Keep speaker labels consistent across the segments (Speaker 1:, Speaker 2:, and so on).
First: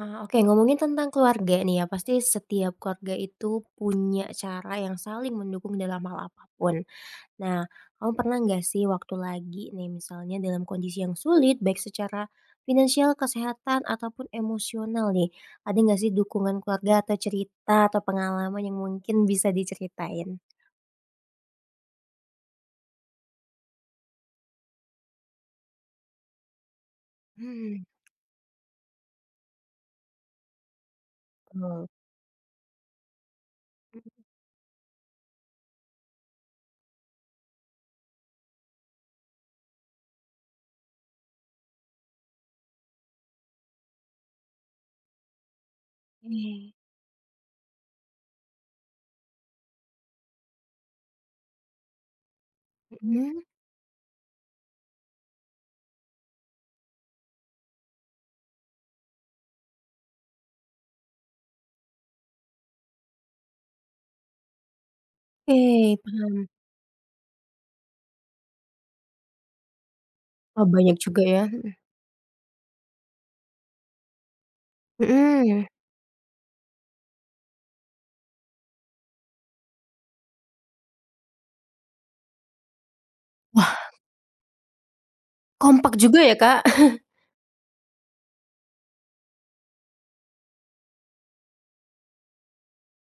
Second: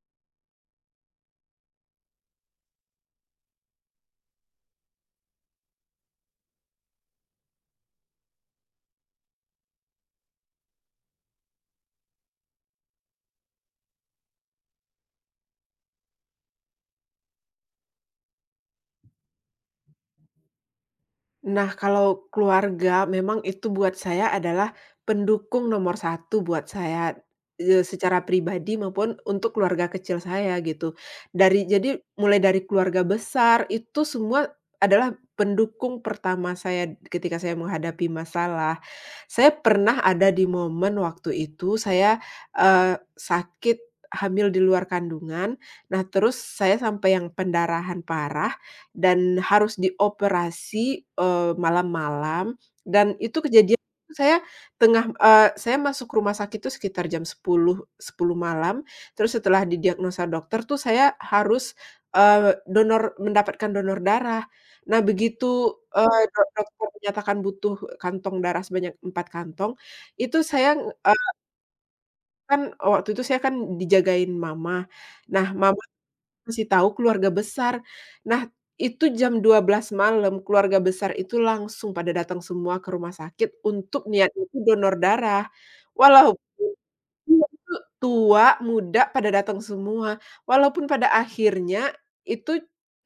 Speaker 1: Ah, oke ngomongin tentang keluarga nih ya, pasti setiap keluarga itu punya cara yang saling mendukung dalam hal apapun. Nah, kamu pernah nggak sih waktu lagi nih misalnya dalam kondisi yang sulit baik secara finansial, kesehatan, ataupun emosional nih, ada nggak sih dukungan keluarga atau cerita atau pengalaman yang mungkin bisa diceritain?
Speaker 2: Nah, kalau keluarga memang itu buat saya adalah pendukung nomor satu buat saya,
Speaker 1: Mmm.
Speaker 2: secara pribadi maupun untuk keluarga kecil saya gitu. Dari jadi mulai dari keluarga besar itu semua adalah pendukung pertama saya ketika saya menghadapi masalah. Saya pernah ada di momen waktu itu saya, sakit hamil di luar kandungan, nah
Speaker 1: Oke,
Speaker 2: terus
Speaker 1: mhm.
Speaker 2: saya sampai yang pendarahan parah dan harus dioperasi, malam-malam, dan
Speaker 1: Mhm,
Speaker 2: itu kejadian saya saya masuk rumah sakit itu sekitar jam 10.00, 10.00 malam. Terus setelah didiagnosa dokter tuh saya harus, mendapatkan donor darah. Nah begitu,
Speaker 1: oke,
Speaker 2: eee,
Speaker 1: paham.
Speaker 2: do dokter menyatakan butuh kantong darah sebanyak 4 kantong. itu
Speaker 1: Oh,
Speaker 2: saya,
Speaker 1: banyak juga
Speaker 2: eee,
Speaker 1: ya,
Speaker 2: Kan waktu itu saya kan dijagain mama.
Speaker 1: mhm,
Speaker 2: Nah
Speaker 1: mhm.
Speaker 2: mama ngasih tahu keluarga besar. Nah, itu jam 12.00 malam, keluarga besar itu langsung pada datang semua ke rumah sakit
Speaker 1: Wah.
Speaker 2: untuk niat itu donor darah.
Speaker 1: Kompak juga
Speaker 2: Walau
Speaker 1: ya, Kak?
Speaker 2: Iya, itu tua, muda, pada datang semua. Walaupun pada akhirnya itu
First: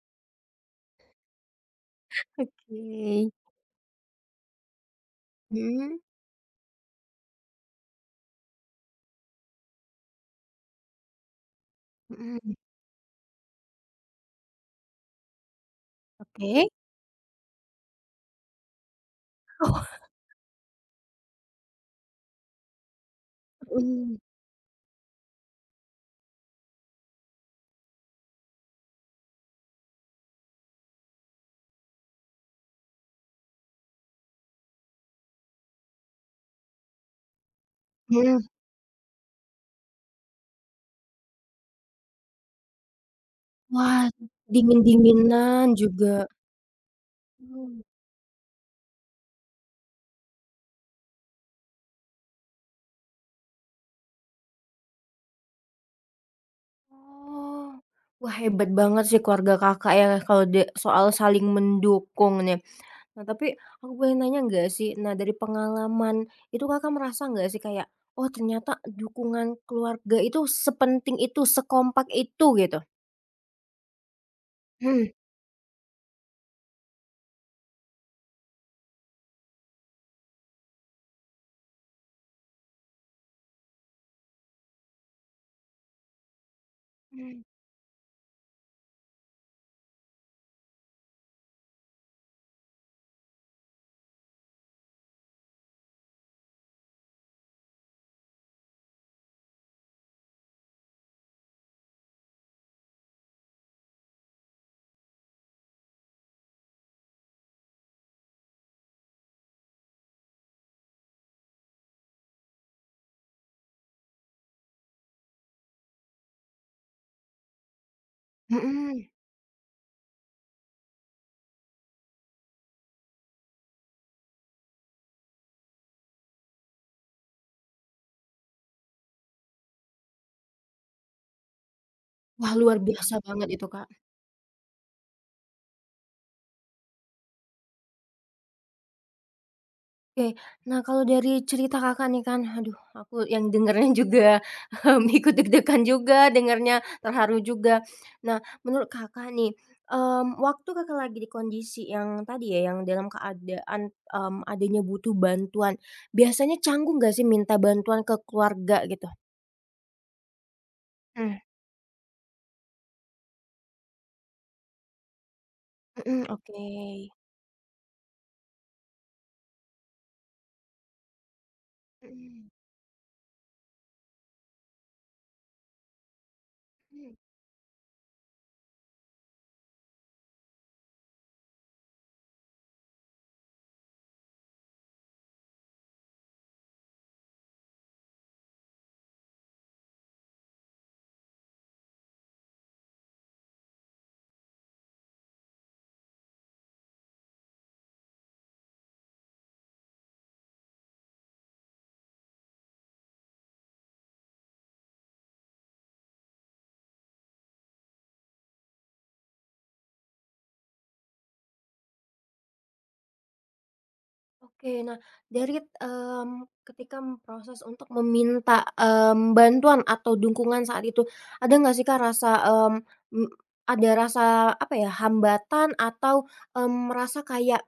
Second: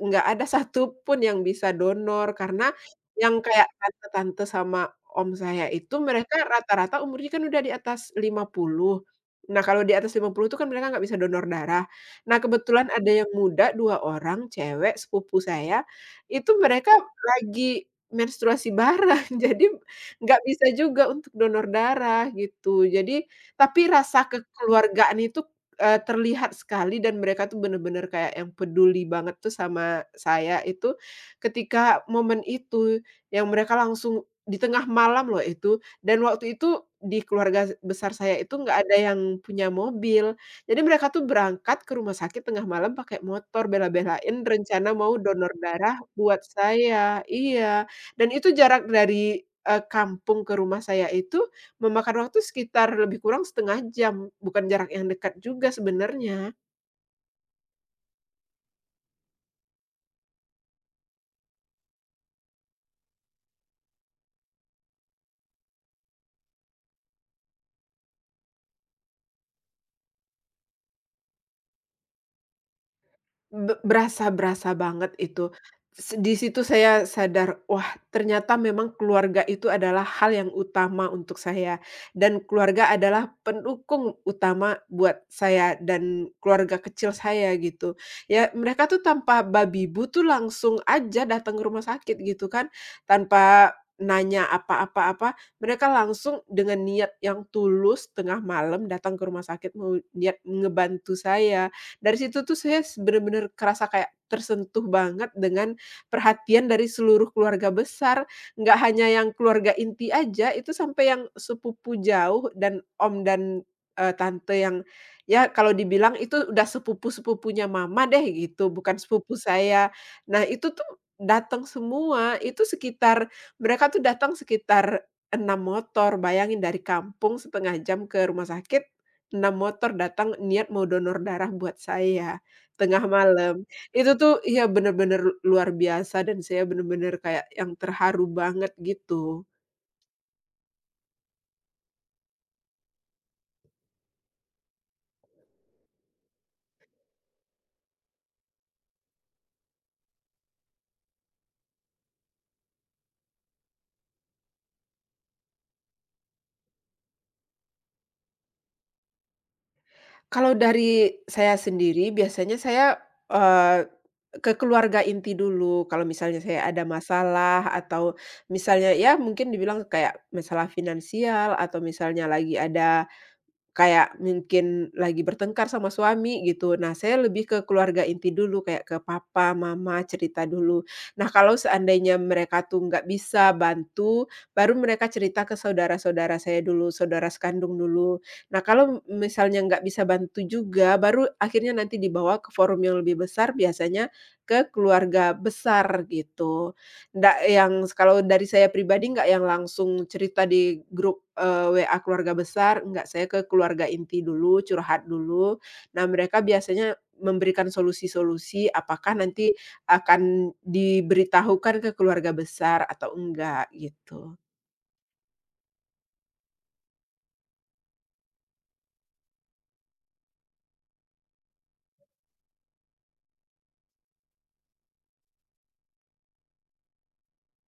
Speaker 2: nggak ada satu pun yang bisa donor, karena
Speaker 1: Oke.
Speaker 2: yang kayak tante-tante sama om saya itu
Speaker 1: Mhm,
Speaker 2: mereka rata-rata umurnya kan udah di atas 50. Nah, kalau di atas 50 itu kan mereka nggak bisa donor darah. Nah,
Speaker 1: mhm.
Speaker 2: kebetulan ada yang muda 2 orang, cewek, sepupu saya, itu
Speaker 1: Oke.
Speaker 2: mereka lagi menstruasi bareng, jadi
Speaker 1: Oh.
Speaker 2: nggak bisa juga untuk donor darah, gitu. Jadi tapi
Speaker 1: Mhm,
Speaker 2: rasa kekeluargaan itu, terlihat sekali, dan mereka tuh bener-bener kayak yang peduli banget tuh sama saya itu ketika momen itu, yang mereka langsung di tengah malam loh itu, dan waktu itu di keluarga besar
Speaker 1: mhm.
Speaker 2: saya itu nggak ada yang punya mobil. Jadi mereka tuh berangkat ke rumah sakit tengah malam pakai motor,
Speaker 1: Wah,
Speaker 2: bela-belain rencana mau donor
Speaker 1: dingin-dinginan
Speaker 2: darah
Speaker 1: juga.
Speaker 2: buat saya
Speaker 1: Mhm.
Speaker 2: iya, dan itu jarak dari, kampung ke rumah saya itu memakan waktu sekitar lebih kurang setengah jam, bukan jarak yang dekat juga sebenarnya.
Speaker 1: Oh, wah, hebat banget sih keluarga Kakak ya kalau soal saling mendukung nih. Nah, tapi aku boleh nanya nggak sih, nah dari pengalaman itu Kakak merasa nggak sih kayak, oh ternyata dukungan keluarga itu sepenting itu, sekompak itu gitu?
Speaker 2: Berasa berasa
Speaker 1: Mhm,
Speaker 2: banget itu. Di situ saya sadar, wah ternyata memang keluarga itu adalah hal yang utama untuk saya, dan keluarga adalah pendukung utama buat saya dan keluarga kecil saya gitu. Ya mereka tuh tanpa babi bu tuh langsung aja datang ke rumah sakit gitu kan, tanpa nanya apa-apa, mereka langsung dengan niat yang tulus tengah malam datang ke rumah sakit mau niat ngebantu saya. Dari situ tuh saya bener-bener kerasa kayak tersentuh banget dengan perhatian dari seluruh keluarga besar, nggak hanya yang keluarga inti aja, itu sampai yang sepupu jauh dan om dan, tante yang, ya kalau dibilang itu udah sepupu-sepupunya mama deh gitu, bukan
Speaker 1: mhm.
Speaker 2: sepupu saya. Nah itu tuh datang semua, itu sekitar mereka tuh datang sekitar 6 motor, bayangin dari kampung setengah jam ke rumah sakit. 6 motor datang niat mau donor darah buat saya,
Speaker 1: Wah, luar
Speaker 2: tengah
Speaker 1: biasa banget
Speaker 2: malam.
Speaker 1: itu, Kak.
Speaker 2: Itu tuh ya bener-bener luar biasa dan saya bener-bener kayak yang terharu banget gitu.
Speaker 1: Oke. Nah, kalau dari cerita Kakak nih kan, aduh, aku yang dengernya juga, ikut deg-degan juga dengernya, terharu juga. Nah, menurut Kakak nih, waktu Kakak lagi di kondisi yang tadi ya, yang dalam keadaan, adanya butuh bantuan, biasanya canggung nggak sih minta bantuan ke keluarga gitu?
Speaker 2: Kalau dari
Speaker 1: Mmm.
Speaker 2: saya sendiri biasanya saya, eee, ke keluarga inti dulu kalau
Speaker 1: Mhm,
Speaker 2: misalnya
Speaker 1: oke.
Speaker 2: saya ada masalah, atau misalnya ya mungkin dibilang kayak masalah finansial, atau misalnya
Speaker 1: Mhm.
Speaker 2: lagi ada kayak mungkin lagi bertengkar sama suami gitu. Nah, saya lebih ke keluarga inti dulu, kayak ke papa, mama, cerita dulu. Nah, kalau seandainya mereka tuh nggak bisa bantu, baru mereka cerita ke saudara-saudara saya dulu, saudara sekandung dulu. Nah, kalau misalnya nggak bisa bantu juga, baru akhirnya nanti dibawa ke forum yang lebih besar, biasanya ke keluarga besar gitu. Ndak yang kalau dari saya pribadi nggak yang langsung cerita di grup, WA keluarga besar, nggak. Saya ke keluarga inti dulu, curhat dulu. Nah, mereka biasanya memberikan solusi-solusi, apakah nanti akan diberitahukan ke keluarga besar atau enggak, gitu.
Speaker 1: Oke, nah dari, ketika proses untuk meminta, bantuan atau dukungan saat itu, ada nggak sih Kak rasa, mmm, m ada rasa apa ya, hambatan atau, merasa kayak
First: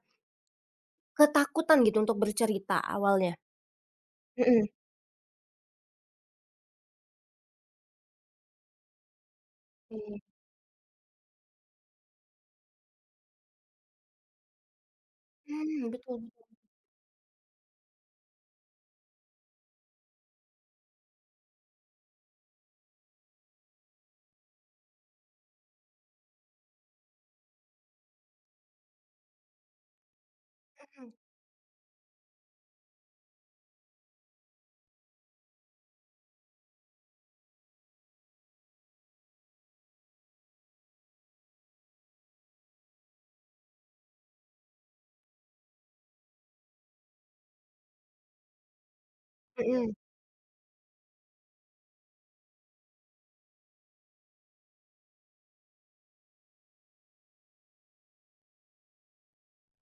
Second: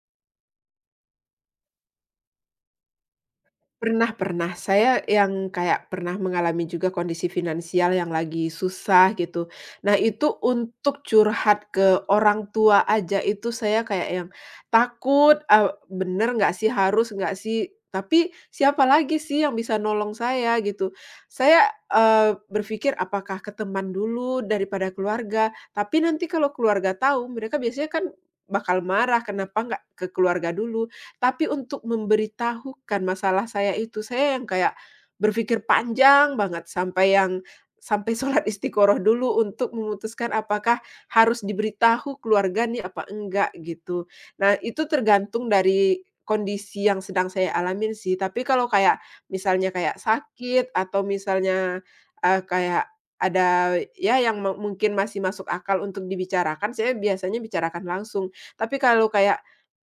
Speaker 1: ketakutan gitu untuk bercerita awalnya?
Speaker 2: Pernah pernah.
Speaker 1: Mhm.
Speaker 2: Saya yang kayak pernah mengalami juga kondisi finansial yang lagi susah gitu. Nah,
Speaker 1: Oke,
Speaker 2: itu untuk curhat ke orang tua aja itu saya kayak yang takut,
Speaker 1: mhm, betul
Speaker 2: bener nggak sih, harus nggak sih, tapi siapa lagi sih yang bisa nolong saya gitu. Saya, berpikir apakah ke teman dulu daripada keluarga, tapi nanti kalau keluarga tahu mereka biasanya kan bakal marah, kenapa nggak ke keluarga dulu.
Speaker 1: betul,
Speaker 2: Tapi untuk memberitahukan masalah saya itu, saya yang kayak berpikir panjang banget sampai sholat istiqoroh dulu untuk memutuskan apakah harus diberitahu keluarga nih apa enggak gitu. Nah, itu tergantung dari kondisi yang sedang saya alamin sih. Tapi kalau kayak misalnya
Speaker 1: mhm.
Speaker 2: kayak sakit atau misalnya eh, kayak ada ya yang mungkin masih masuk akal untuk dibicarakan, saya biasanya bicarakan langsung. Tapi kalau kayak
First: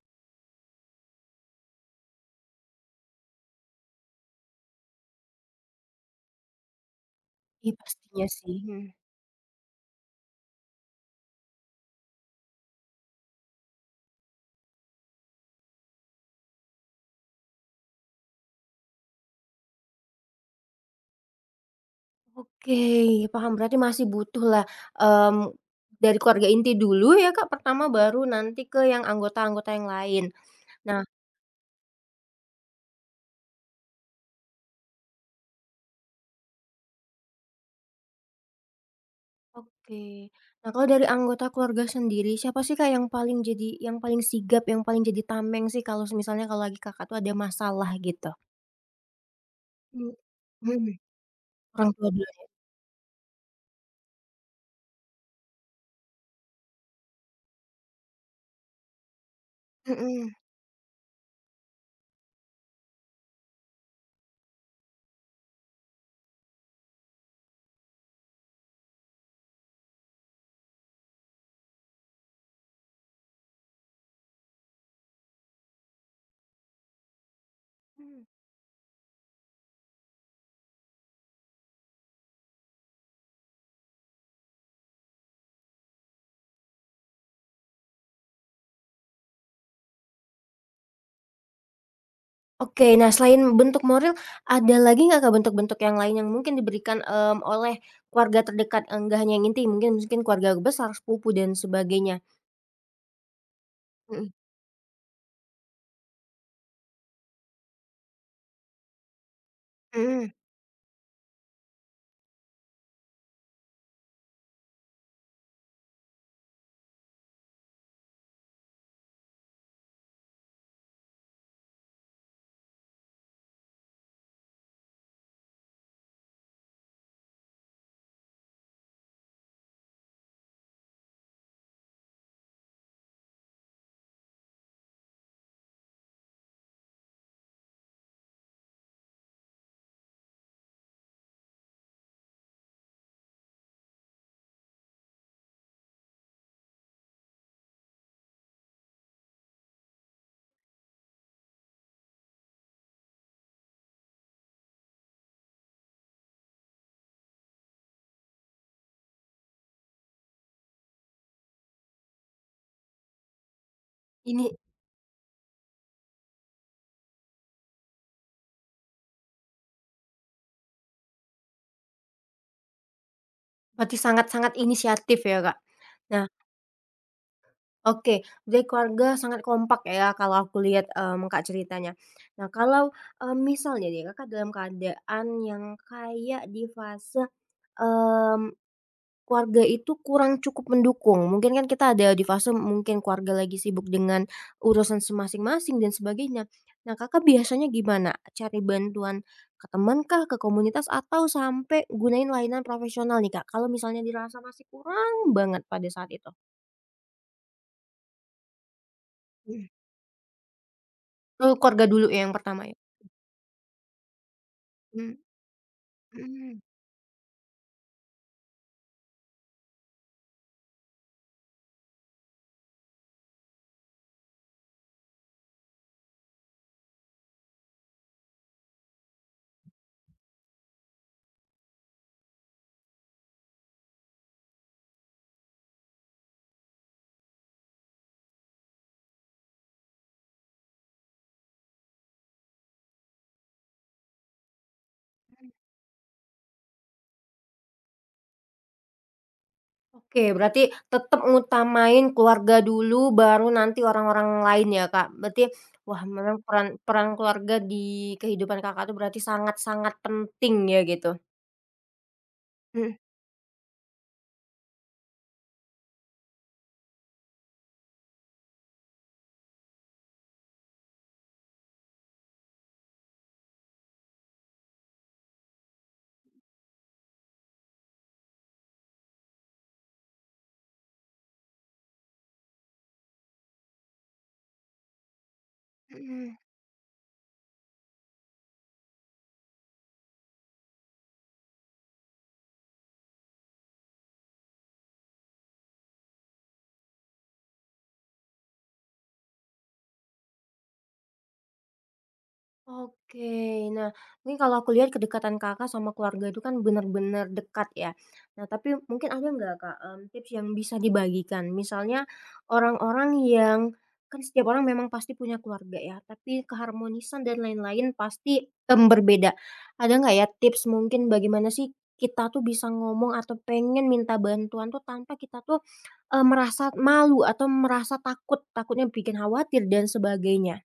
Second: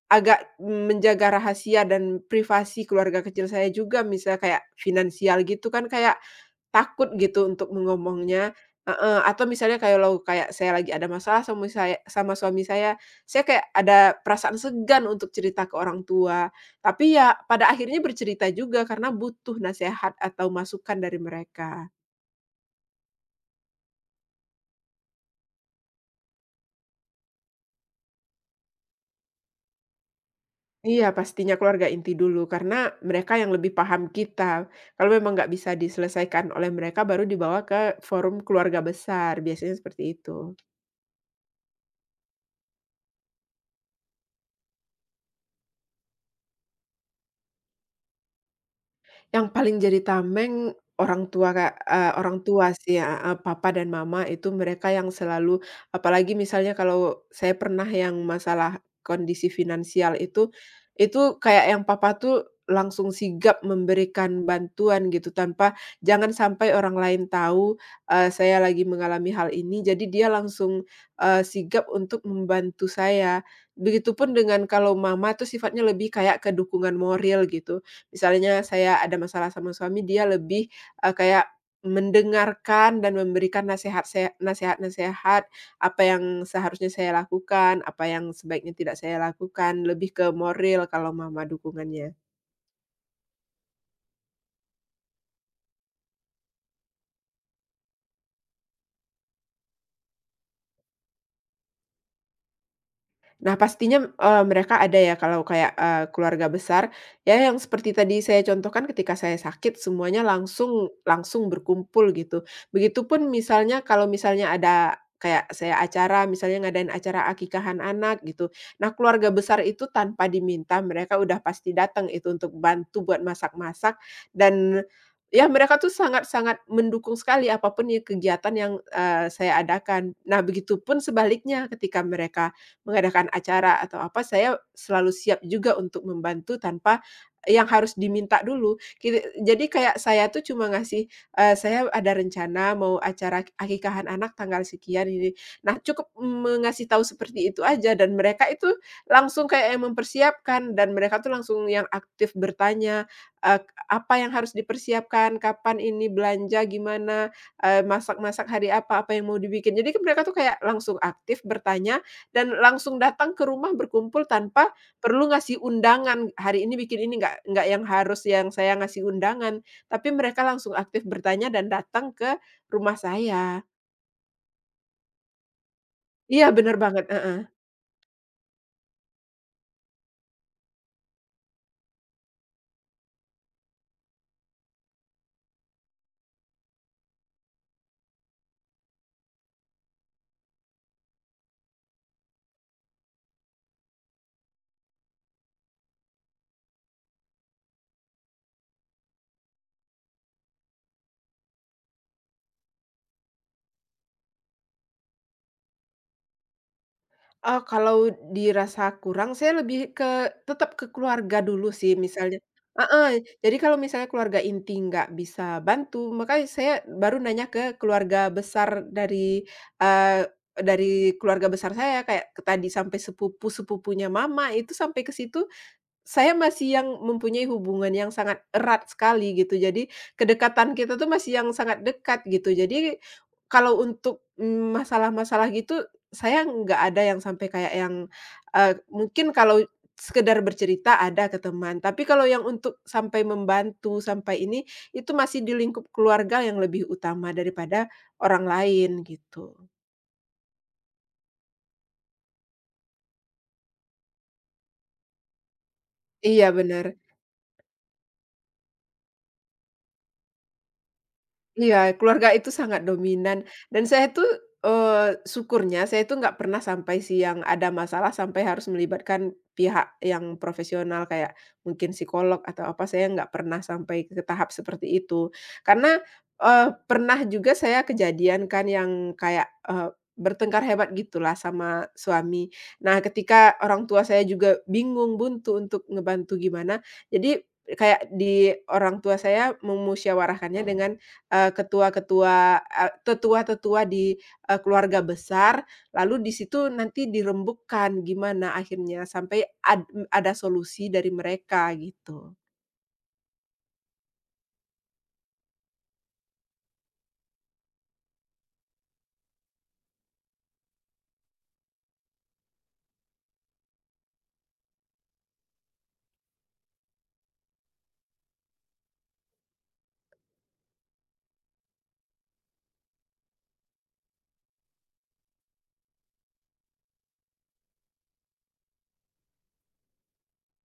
Speaker 2: agak menjaga rahasia dan privasi keluarga kecil saya juga, misal kayak finansial gitu kan kayak takut gitu untuk
Speaker 1: Iya, pastinya
Speaker 2: mengomongnya,
Speaker 1: sih, mhm.
Speaker 2: heeh, atau misalnya kalau kayak saya lagi ada masalah sama suami saya kayak ada perasaan segan untuk cerita ke orang tua. Tapi ya pada akhirnya bercerita juga karena butuh nasihat atau masukan dari mereka.
Speaker 1: Oke, paham, berarti masih butuhlah, mmm, dari keluarga inti dulu ya Kak pertama, baru nanti ke yang anggota-anggota yang lain. Nah.
Speaker 2: Iya, pastinya keluarga inti dulu, karena mereka yang lebih paham kita. Kalau memang nggak bisa diselesaikan oleh mereka, baru dibawa ke forum keluarga besar, biasanya seperti
Speaker 1: Oke.
Speaker 2: itu.
Speaker 1: Nah, kalau dari anggota keluarga sendiri, siapa sih, Kak, yang paling jadi yang paling sigap, yang paling jadi tameng sih kalau misalnya kalau lagi Kakak tuh ada masalah gitu?
Speaker 2: Yang paling jadi
Speaker 1: Mmm.
Speaker 2: tameng
Speaker 1: Mhm,
Speaker 2: orang tua, Kak,
Speaker 1: orang tua dulu
Speaker 2: orang
Speaker 1: ya?
Speaker 2: tua sih ya heeh, papa dan mama itu mereka yang selalu, apalagi misalnya kalau saya pernah yang masalah kondisi finansial
Speaker 1: Mhm.
Speaker 2: itu kayak yang papa tuh langsung sigap memberikan bantuan gitu tanpa jangan sampai orang lain tahu, saya lagi mengalami hal ini jadi dia langsung, sigap untuk membantu saya. Begitupun dengan kalau mama tuh sifatnya lebih kayak ke dukungan moral gitu, misalnya saya ada masalah sama suami, dia lebih, kayak mendengarkan dan memberikan nasihat-nasihat apa yang seharusnya saya lakukan, apa yang sebaiknya tidak saya lakukan, lebih ke moral kalau mama dukungannya.
Speaker 1: Oke, nah selain bentuk moral, ada lagi nggak, Kak, bentuk-bentuk yang lain yang mungkin diberikan, oleh keluarga terdekat, nggak hanya yang inti, mungkin mungkin keluarga besar, sepupu dan sebagainya?
Speaker 2: Nah, pastinya,
Speaker 1: Mhm.
Speaker 2: mereka ada ya kalau kayak, keluarga besar, ya yang seperti tadi saya contohkan ketika saya sakit semuanya
Speaker 1: Mhm.
Speaker 2: langsung langsung berkumpul gitu. Begitupun misalnya kalau misalnya ada kayak saya acara, misalnya ngadain acara akikahan anak gitu. Nah, keluarga besar itu tanpa diminta mereka udah pasti datang itu untuk bantu buat masak-masak, dan ya mereka tuh sangat-sangat mendukung sekali apapun ya kegiatan yang, saya adakan. Nah, begitupun sebaliknya ketika mereka mengadakan acara atau apa, saya selalu siap juga untuk membantu tanpa yang harus diminta dulu. Jadi kayak saya tuh cuma ngasih, "Saya ada rencana mau acara akikahan anak tanggal sekian ini." Nah, cukup mengasih tahu seperti itu aja dan mereka itu langsung kayak yang mempersiapkan, dan mereka tuh langsung yang aktif bertanya, eee, apa yang harus dipersiapkan, kapan ini belanja, gimana, masak-masak hari apa, apa yang mau dibikin. Jadi kan mereka tuh kayak langsung aktif bertanya dan langsung datang ke rumah berkumpul
Speaker 1: Ini
Speaker 2: tanpa perlu ngasih undangan, "Hari ini bikin ini nggak?" Nggak yang harus yang saya ngasih undangan, tapi mereka langsung aktif bertanya dan datang ke rumah saya.
Speaker 1: berarti sangat-sangat inisiatif ya, Kak? Nah.
Speaker 2: Iya bener banget, heeh.
Speaker 1: Oke, jadi keluarga sangat kompak ya kalau aku lihat, Kak, ceritanya. Nah, kalau, misalnya nih Kakak dalam keadaan yang kayak di fase, mmm, keluarga itu kurang cukup mendukung, mungkin kan kita ada di fase mungkin keluarga lagi sibuk dengan urusan masing-masing dan sebagainya. Nah, Kakak biasanya gimana? Cari bantuan ke teman kah, ke komunitas, atau sampai gunain layanan profesional nih, Kak, kalau misalnya dirasa masih kurang banget pada saat itu?
Speaker 2: Ah, kalau dirasa kurang, saya
Speaker 1: Hmm.
Speaker 2: lebih ke tetap ke keluarga
Speaker 1: Ke
Speaker 2: dulu
Speaker 1: keluarga
Speaker 2: sih
Speaker 1: dulu ya yang
Speaker 2: misalnya,
Speaker 1: pertama ya.
Speaker 2: heeh, jadi kalau misalnya keluarga inti nggak
Speaker 1: Mmm,
Speaker 2: bisa bantu, makanya
Speaker 1: mhm.
Speaker 2: saya baru nanya ke keluarga besar. Dari eee, dari keluarga besar saya kayak ke tadi sampai sepupu-sepupunya mama itu sampai ke situ saya masih yang mempunyai hubungan yang sangat erat sekali gitu, jadi kedekatan kita tuh masih yang sangat dekat gitu. Jadi kalau untuk, masalah-masalah gitu saya nggak ada yang sampai kayak yang, mungkin kalau sekedar bercerita ada ke teman, tapi kalau yang untuk sampai membantu, sampai ini, itu masih di lingkup keluarga yang lebih utama daripada orang lain gitu.
Speaker 1: Oke, berarti tetep ngutamain keluarga dulu, baru nanti orang-orang lain ya, Kak? Berarti wah, memang
Speaker 2: Iya
Speaker 1: peran
Speaker 2: benar.
Speaker 1: peran keluarga di kehidupan Kakak tuh berarti sangat-sangat penting ya gitu?
Speaker 2: Iya, keluarga itu sangat
Speaker 1: Mhm,
Speaker 2: dominan dan saya tuh, syukurnya saya tuh nggak pernah sampai sih yang ada masalah sampai harus melibatkan pihak yang profesional kayak mungkin psikolog atau apa, saya nggak pernah sampai ke tahap seperti itu. Karena, pernah juga saya kejadian kan yang kayak, bertengkar hebat gitulah sama suami. Nah, ketika orang tua saya juga bingung, buntu untuk ngebantu
Speaker 1: mhm.
Speaker 2: gimana, jadi kayak di orang tua saya memusyawarahkannya dengan tetua-tetua di, keluarga besar, lalu di situ nanti dirembukkan gimana akhirnya sampai ada solusi dari mereka gitu.
Speaker 1: Oke. Nah, mungkin kalau aku lihat kedekatan Kakak sama keluarga itu kan benar-benar dekat ya. Nah, tapi mungkin ada nggak Kak, tips yang bisa dibagikan? Misalnya orang-orang yang kan setiap orang memang pasti punya keluarga ya, tapi keharmonisan dan lain-lain pasti, berbeda. Ada nggak ya tips mungkin bagaimana sih kita tuh bisa ngomong atau pengen minta bantuan tuh tanpa kita tuh, merasa malu atau merasa takut, takutnya bikin khawatir dan sebagainya?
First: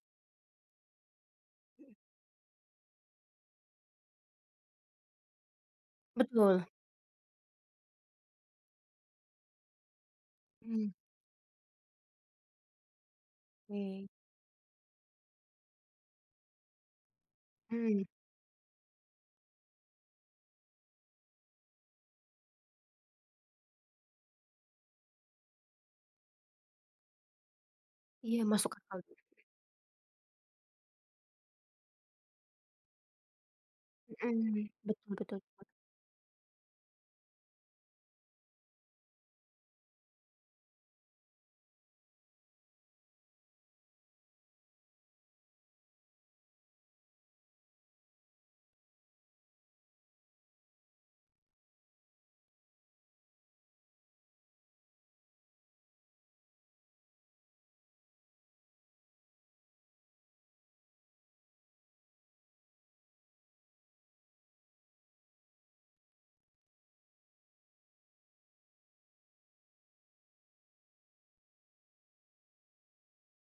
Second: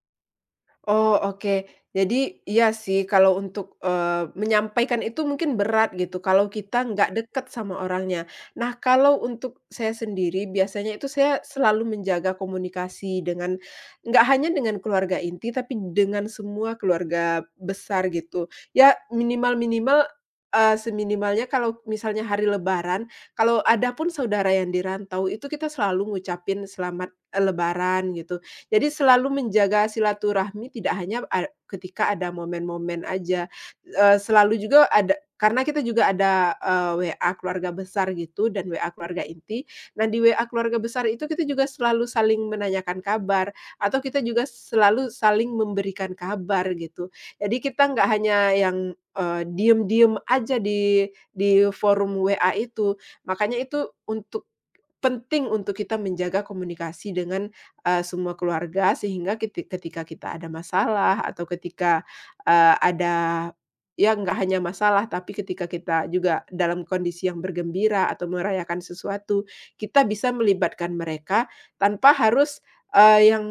Speaker 2: Oh, oke. Jadi iya sih kalau untuk, menyampaikan itu mungkin berat gitu kalau
Speaker 1: Betul.
Speaker 2: kita nggak dekat sama orangnya. Nah, kalau untuk saya sendiri
Speaker 1: Mmm,
Speaker 2: biasanya itu saya selalu menjaga komunikasi dengan
Speaker 1: oke.
Speaker 2: nggak hanya dengan keluarga inti, tapi dengan semua keluarga
Speaker 1: Mmm,
Speaker 2: besar gitu. Ya minimal-minimal, seminimalnya kalau misalnya hari lebaran, kalau ada pun saudara yang dirantau itu kita selalu ngucapin selamat, lebaran gitu.
Speaker 1: iya masuk
Speaker 2: Jadi
Speaker 1: akal,
Speaker 2: selalu menjaga silaturahmi tidak hanya ketika ada momen-momen aja, selalu
Speaker 1: mhm,
Speaker 2: juga ada
Speaker 1: betul betul
Speaker 2: karena
Speaker 1: betul.
Speaker 2: kita juga ada, WA keluarga besar gitu dan WA keluarga inti. Nah, di WA keluarga besar itu kita juga selalu saling menanyakan kabar atau kita juga selalu saling memberikan kabar gitu. Jadi kita nggak hanya yang, diem-diem aja di forum WA itu. Makanya itu untuk penting untuk kita menjaga komunikasi dengan, semua keluarga sehingga ketika kita ada masalah atau ketika, ada, ya nggak hanya masalah tapi ketika kita juga dalam kondisi yang bergembira atau merayakan sesuatu, kita bisa melibatkan mereka tanpa harus, yang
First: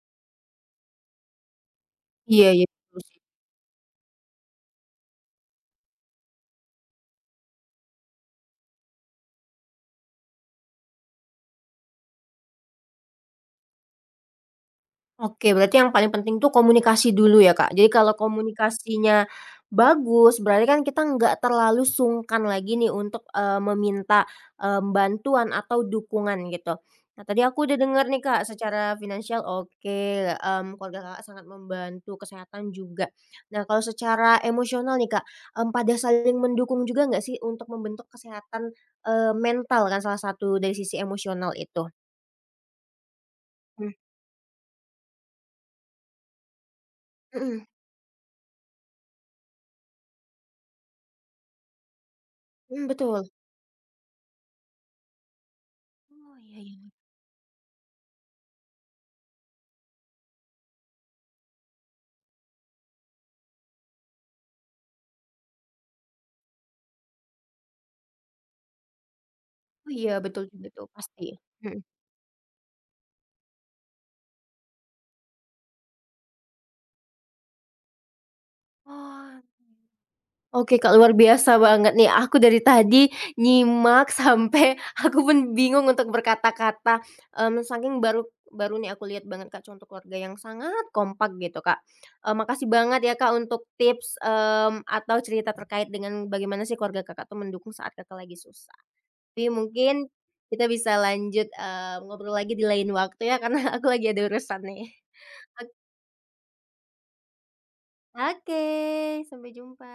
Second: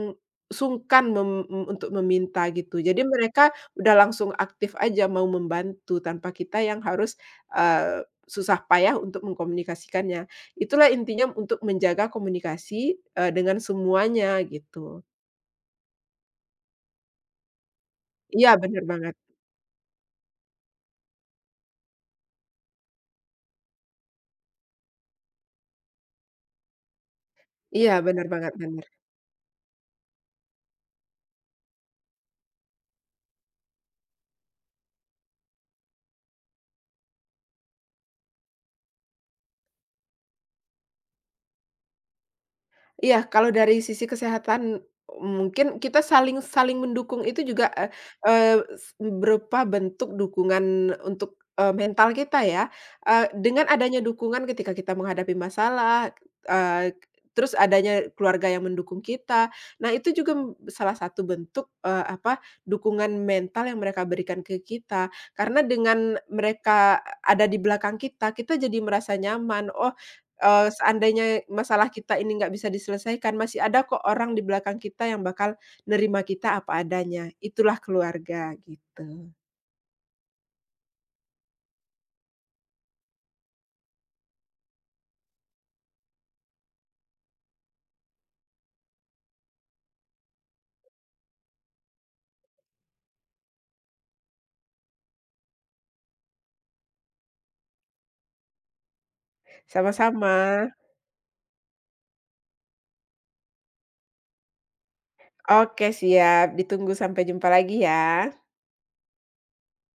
Speaker 2: sungkan mem mem- untuk meminta
Speaker 1: Iya iya,
Speaker 2: gitu. Jadi
Speaker 1: terus.
Speaker 2: mereka udah langsung aktif aja mau membantu tanpa kita yang harus, susah payah untuk mengkomunikasikannya. Itulah intinya untuk menjaga komunikasi, dengan semuanya gitu.
Speaker 1: Oke, berarti yang paling penting tuh komunikasi dulu ya, Kak? Jadi kalau
Speaker 2: Iya bener banget.
Speaker 1: komunikasinya bagus, berarti kan kita nggak terlalu sungkan lagi nih untuk, meminta, bantuan atau dukungan gitu. Nah, tadi aku udah
Speaker 2: Iya
Speaker 1: dengar nih,
Speaker 2: bener
Speaker 1: Kak,
Speaker 2: banget bener.
Speaker 1: secara finansial oke, keluarga Kakak sangat membantu, kesehatan juga. Nah, kalau secara emosional nih, Kak, pada saling mendukung juga nggak sih untuk membentuk kesehatan, mental kan salah satu dari sisi emosional itu?
Speaker 2: Iya, kalau dari
Speaker 1: Mmm.
Speaker 2: sisi kesehatan, mungkin kita saling saling mendukung itu
Speaker 1: Mhm,
Speaker 2: juga, eee eee, s berupa bentuk dukungan untuk, mental kita ya.
Speaker 1: mhm, betul.
Speaker 2: Dengan adanya dukungan ketika kita menghadapi masalah,
Speaker 1: Oh, iya iya.
Speaker 2: eee, terus adanya keluarga yang mendukung kita. Nah, itu juga salah satu bentuk, apa, dukungan mental yang mereka berikan ke kita. Karena dengan mereka ada di belakang kita, kita jadi merasa nyaman,
Speaker 1: Oh
Speaker 2: "Oh,
Speaker 1: iya, betul juga tuh, pasti.
Speaker 2: Seandainya
Speaker 1: Mhm.
Speaker 2: masalah kita ini nggak bisa diselesaikan, masih ada kok orang di belakang kita yang bakal nerima kita apa adanya. Itulah keluarga, gitu.
Speaker 1: Oh, oke, Kak, luar biasa banget nih, aku dari tadi nyimak sampai aku pun bingung untuk berkata-kata, saking baru baru nih aku lihat banget, Kak, contoh keluarga yang sangat kompak gitu, Kak. Makasih banget ya, Kak, untuk tips, atau cerita terkait dengan bagaimana sih keluarga Kakak tuh mendukung saat Kakak lagi susah. Tapi mungkin
Speaker 2: Sama-sama.
Speaker 1: kita bisa lanjut, ngobrol lagi di lain waktu ya, karena aku lagi ada urusan nih.
Speaker 2: Oke siap, ditunggu sampai jumpa lagi ya.
Speaker 1: Oke, sampai jumpa.